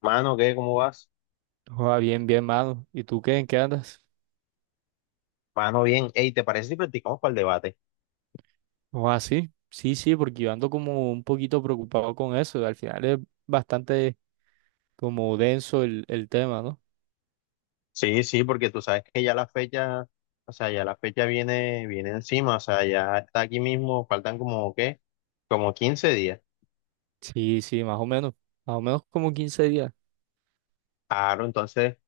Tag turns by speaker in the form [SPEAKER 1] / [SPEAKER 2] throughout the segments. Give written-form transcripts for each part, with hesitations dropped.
[SPEAKER 1] Mano, ¿qué? ¿Cómo vas?
[SPEAKER 2] Joda, bien, bien, mano. ¿Y tú qué? ¿En qué andas?
[SPEAKER 1] Mano, bien. Ey, ¿te parece si practicamos para el debate?
[SPEAKER 2] Joda, sí. Sí, sí, porque yo ando como un poquito preocupado con eso. Al final es bastante como denso el tema, ¿no?
[SPEAKER 1] Sí, sí, porque tú sabes que ya la fecha, o sea, ya la fecha viene encima, o sea, ya está aquí mismo, faltan como, ¿qué? Como 15 días.
[SPEAKER 2] Sí, sí, más o menos. Más o menos como 15 días.
[SPEAKER 1] Claro, entonces,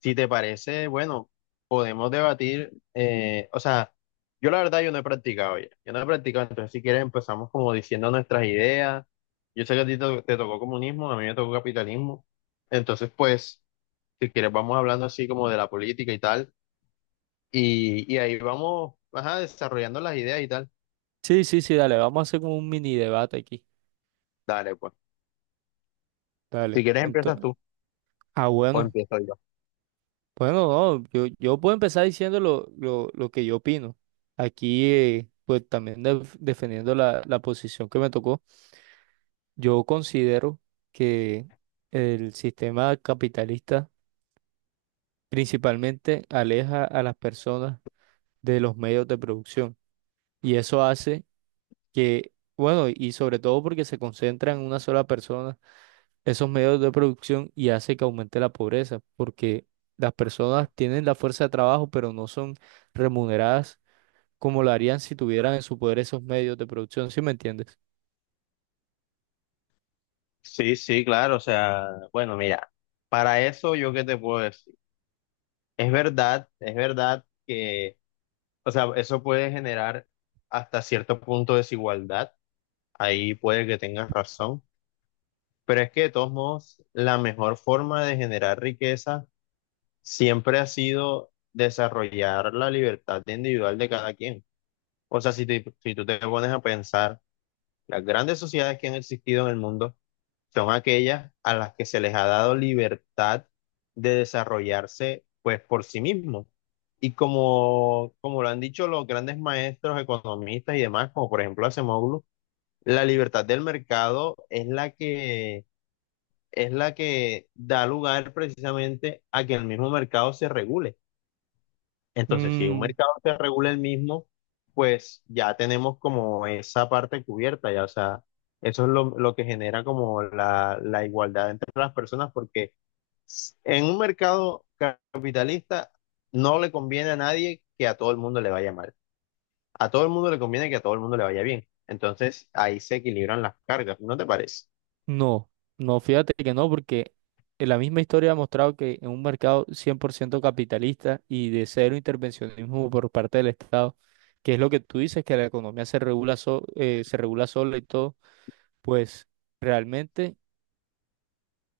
[SPEAKER 1] si te parece, bueno, podemos debatir, o sea, yo no he practicado, entonces si quieres empezamos como diciendo nuestras ideas. Yo sé que a ti te tocó comunismo, a mí me tocó capitalismo, entonces pues, si quieres vamos hablando así como de la política y tal. Y ahí vamos, ajá, desarrollando las ideas y tal.
[SPEAKER 2] Sí, sí, sí, dale, vamos a hacer como un mini debate aquí.
[SPEAKER 1] Dale, pues. Si
[SPEAKER 2] Dale.
[SPEAKER 1] quieres, empiezas
[SPEAKER 2] Entonces,
[SPEAKER 1] tú
[SPEAKER 2] ah,
[SPEAKER 1] o
[SPEAKER 2] bueno.
[SPEAKER 1] empiezo yo.
[SPEAKER 2] Bueno, no, yo puedo empezar diciendo lo que yo opino. Aquí, pues también defendiendo la posición que me tocó. Yo considero que el sistema capitalista principalmente aleja a las personas de los medios de producción y eso hace que, bueno, y sobre todo porque se concentra en una sola persona esos medios de producción y hace que aumente la pobreza porque las personas tienen la fuerza de trabajo pero no son remuneradas como lo harían si tuvieran en su poder esos medios de producción, ¿sí me entiendes?
[SPEAKER 1] Sí, sí, claro. O sea, bueno, mira, para eso yo qué te puedo decir. Es verdad, o sea, eso puede generar hasta cierto punto desigualdad. Ahí puede que tengas razón. Pero es que de todos modos, la mejor forma de generar riqueza siempre ha sido desarrollar la libertad individual de cada quien. O sea, si tú te pones a pensar, las grandes sociedades que han existido en el mundo son aquellas a las que se les ha dado libertad de desarrollarse pues por sí mismos. Y como lo han dicho los grandes maestros, economistas y demás, como por ejemplo Acemoglu, la libertad del mercado es la que da lugar precisamente a que el mismo mercado se regule. Entonces, si un mercado se regula el mismo, pues ya tenemos como esa parte cubierta, ya, o sea, eso es lo que genera como la igualdad entre las personas, porque en un mercado capitalista no le conviene a nadie que a todo el mundo le vaya mal, a todo el mundo le conviene que a todo el mundo le vaya bien, entonces ahí se equilibran las cargas, ¿no te parece?
[SPEAKER 2] No, no, fíjate que no, porque en la misma historia ha mostrado que en un mercado 100% capitalista y de cero intervencionismo por parte del Estado, que es lo que tú dices, que la economía se regula, se regula sola y todo, pues realmente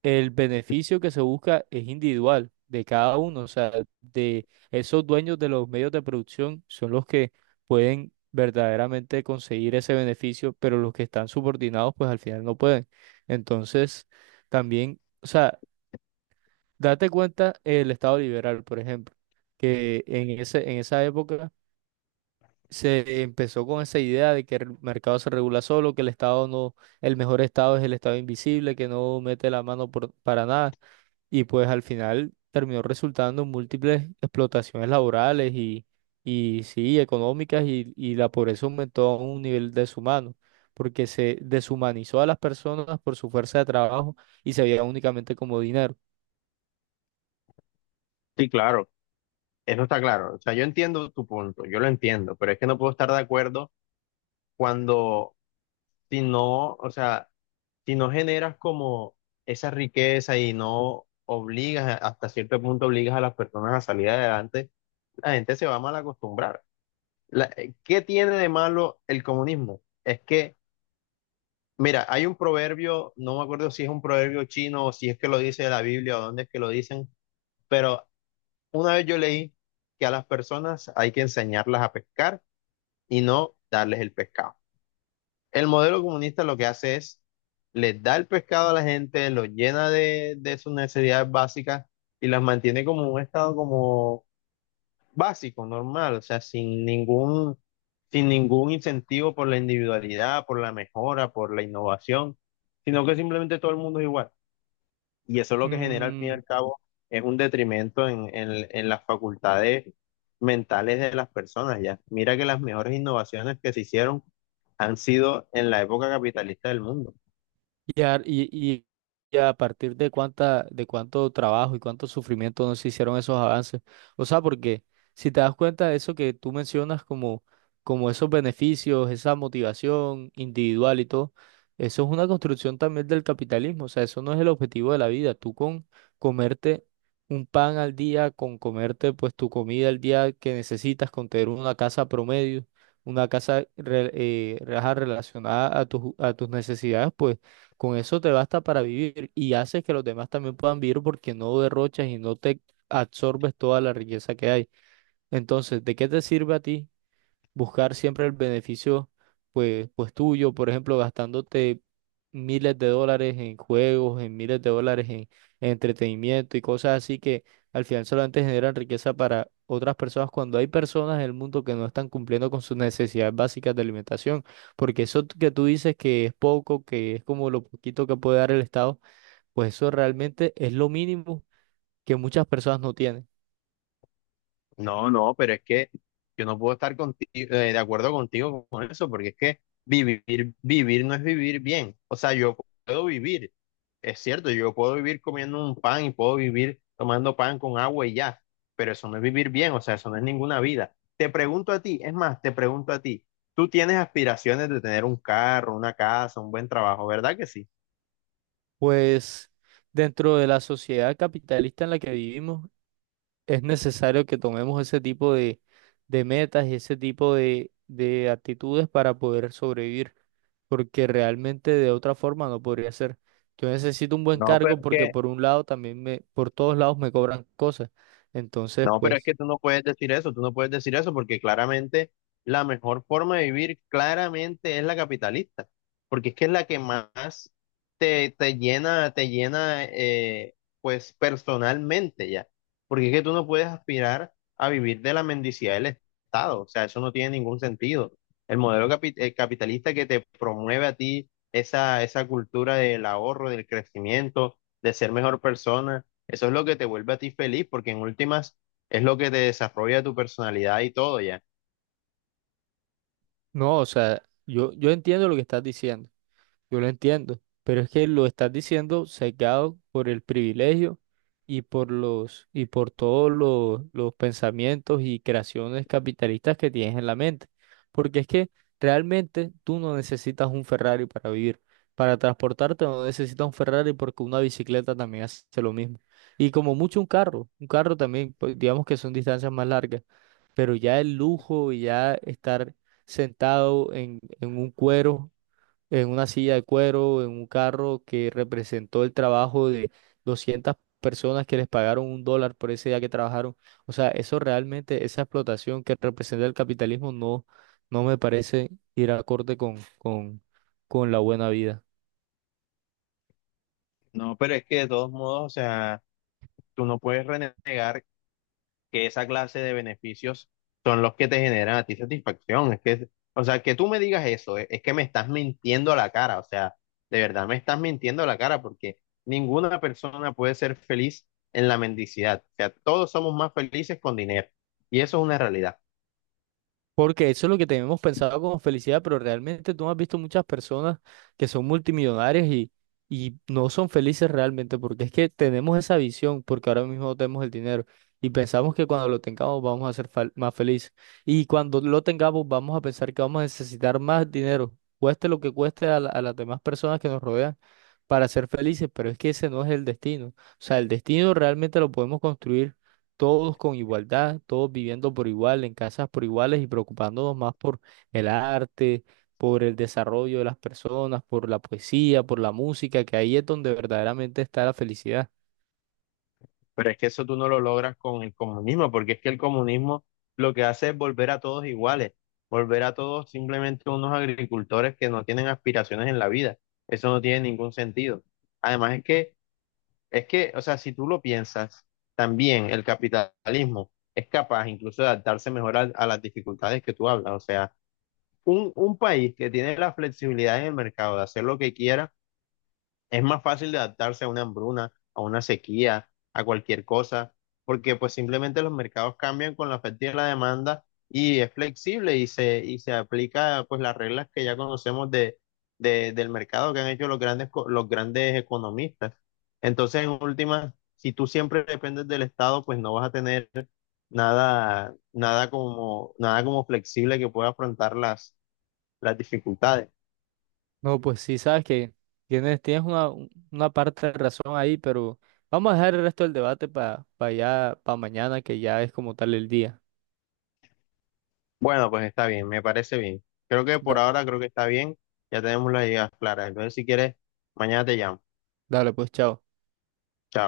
[SPEAKER 2] el beneficio que se busca es individual de cada uno, o sea, de esos dueños de los medios de producción son los que pueden verdaderamente conseguir ese beneficio, pero los que están subordinados pues al final no pueden. Entonces, también, o sea, date cuenta el Estado liberal, por ejemplo, que en esa época se empezó con esa idea de que el mercado se regula solo, que el Estado no, el mejor Estado es el Estado invisible, que no mete la mano para nada. Y pues al final terminó resultando en múltiples explotaciones laborales y sí, económicas, y la pobreza aumentó a un nivel deshumano, porque se deshumanizó a las personas por su fuerza de trabajo y se veía únicamente como dinero.
[SPEAKER 1] Sí, claro. Eso está claro, o sea, yo entiendo tu punto, yo lo entiendo, pero es que no puedo estar de acuerdo. Cuando si no, o sea, si no generas como esa riqueza y no obligas, hasta cierto punto obligas a las personas a salir adelante, la gente se va a mal acostumbrar. ¿Qué tiene de malo el comunismo? Es que, mira, hay un proverbio, no me acuerdo si es un proverbio chino o si es que lo dice la Biblia o dónde es que lo dicen, pero una vez yo leí que a las personas hay que enseñarlas a pescar y no darles el pescado. El modelo comunista lo que hace es, les da el pescado a la gente, los llena de sus necesidades básicas y las mantiene como un estado como básico, normal, o sea, sin ningún incentivo por la individualidad, por la mejora, por la innovación, sino que simplemente todo el mundo es igual. Y eso lo que genera al fin y
[SPEAKER 2] Mm.
[SPEAKER 1] al cabo es un detrimento en las facultades mentales de las personas, ya. Mira que las mejores innovaciones que se hicieron han sido en la época capitalista del mundo.
[SPEAKER 2] Y a, y, y- y a partir de cuánto trabajo y cuánto sufrimiento no se hicieron esos avances. O sea, porque si te das cuenta de eso que tú mencionas como, como esos beneficios, esa motivación individual y todo, eso es una construcción también del capitalismo. O sea, eso no es el objetivo de la vida. Tú con comerte un pan al día, con comerte pues tu comida al día que necesitas, con tener una casa promedio, una ajá, relacionada a a tus necesidades, pues. Con eso te basta para vivir y haces que los demás también puedan vivir porque no derrochas y no te absorbes toda la riqueza que hay. Entonces, ¿de qué te sirve a ti buscar siempre el beneficio pues tuyo, por ejemplo, gastándote miles de dólares en juegos, en miles de dólares en entretenimiento y cosas así que al final solamente generan riqueza para otras personas cuando hay personas en el mundo que no están cumpliendo con sus necesidades básicas de alimentación, porque eso que tú dices que es poco, que es como lo poquito que puede dar el Estado, pues eso realmente es lo mínimo que muchas personas no tienen.
[SPEAKER 1] No, no, pero es que yo no puedo estar contigo, de acuerdo contigo con eso, porque es que vivir, vivir no es vivir bien. O sea, yo puedo vivir, es cierto, yo puedo vivir comiendo un pan y puedo vivir tomando pan con agua y ya, pero eso no es vivir bien, o sea, eso no es ninguna vida. Te pregunto a ti, es más, te pregunto a ti, tú tienes aspiraciones de tener un carro, una casa, un buen trabajo, ¿verdad que sí?
[SPEAKER 2] Pues dentro de la sociedad capitalista en la que vivimos, es necesario que tomemos ese tipo de metas y ese tipo de actitudes para poder sobrevivir, porque realmente de otra forma no podría ser. Yo necesito un buen
[SPEAKER 1] No, pero
[SPEAKER 2] cargo
[SPEAKER 1] es
[SPEAKER 2] porque
[SPEAKER 1] que
[SPEAKER 2] por un lado también me, por todos lados me cobran cosas. Entonces,
[SPEAKER 1] no, pero es
[SPEAKER 2] pues,
[SPEAKER 1] que tú no puedes decir eso, tú no puedes decir eso porque claramente la mejor forma de vivir claramente es la capitalista, porque es que es la que más te llena pues personalmente ya, porque es que tú no puedes aspirar a vivir de la mendicidad del Estado, o sea, eso no tiene ningún sentido. El modelo capitalista que te promueve a ti esa cultura del ahorro, del crecimiento, de ser mejor persona, eso es lo que te vuelve a ti feliz, porque en últimas es lo que te desarrolla tu personalidad y todo ya.
[SPEAKER 2] no, o sea, yo entiendo lo que estás diciendo. Yo lo entiendo, pero es que lo estás diciendo sesgado por el privilegio y por los y por todos los pensamientos y creaciones capitalistas que tienes en la mente. Porque es que realmente tú no necesitas un Ferrari para vivir. Para transportarte no necesitas un Ferrari porque una bicicleta también hace lo mismo. Y como mucho un carro también, pues, digamos que son distancias más largas, pero ya el lujo y ya estar en un cuero en una silla de cuero, en un carro que representó el trabajo de 200 personas que les pagaron $1 por ese día que trabajaron. O sea, eso realmente, esa explotación que representa el capitalismo no, no me parece ir acorde con la buena vida.
[SPEAKER 1] No, pero es que de todos modos, o sea, tú no puedes renegar que esa clase de beneficios son los que te generan a ti satisfacción. O sea, que tú me digas eso, es que me estás mintiendo a la cara, o sea, de verdad me estás mintiendo a la cara porque ninguna persona puede ser feliz en la mendicidad. O sea, todos somos más felices con dinero y eso es una realidad.
[SPEAKER 2] Porque eso es lo que tenemos pensado como felicidad, pero realmente tú no has visto muchas personas que son multimillonarias y no son felices realmente, porque es que tenemos esa visión, porque ahora mismo no tenemos el dinero y pensamos que cuando lo tengamos vamos a ser más felices. Y cuando lo tengamos vamos a pensar que vamos a necesitar más dinero, cueste lo que cueste a las demás personas que nos rodean para ser felices, pero es que ese no es el destino. O sea, el destino realmente lo podemos construir todos con igualdad, todos viviendo por igual, en casas por iguales y preocupándonos más por el arte, por el desarrollo de las personas, por la poesía, por la música, que ahí es donde verdaderamente está la felicidad.
[SPEAKER 1] Pero es que eso tú no lo logras con el comunismo, porque es que el comunismo lo que hace es volver a todos iguales, volver a todos simplemente unos agricultores que no tienen aspiraciones en la vida. Eso no tiene ningún sentido. Además o sea, si tú lo piensas, también el capitalismo es capaz incluso de adaptarse mejor a las dificultades que tú hablas. O sea, un país que tiene la flexibilidad en el mercado de hacer lo que quiera es más fácil de adaptarse a una hambruna, a una sequía, a cualquier cosa, porque pues simplemente los mercados cambian con la oferta y la demanda y es flexible y y se aplica pues las reglas que ya conocemos del mercado que han hecho los grandes, los grandes economistas. Entonces, en última, si tú siempre dependes del Estado, pues no vas a tener nada, nada como flexible que pueda afrontar las dificultades.
[SPEAKER 2] No, pues sí, sabes que tienes, tienes una parte de razón ahí, pero vamos a dejar el resto del debate para para mañana, que ya es como tal el día.
[SPEAKER 1] Bueno, pues está bien, me parece bien. Creo que por
[SPEAKER 2] Da-
[SPEAKER 1] ahora creo que está bien. Ya tenemos las ideas claras. Entonces, si quieres, mañana te llamo.
[SPEAKER 2] Dale, pues, chao.
[SPEAKER 1] Chao.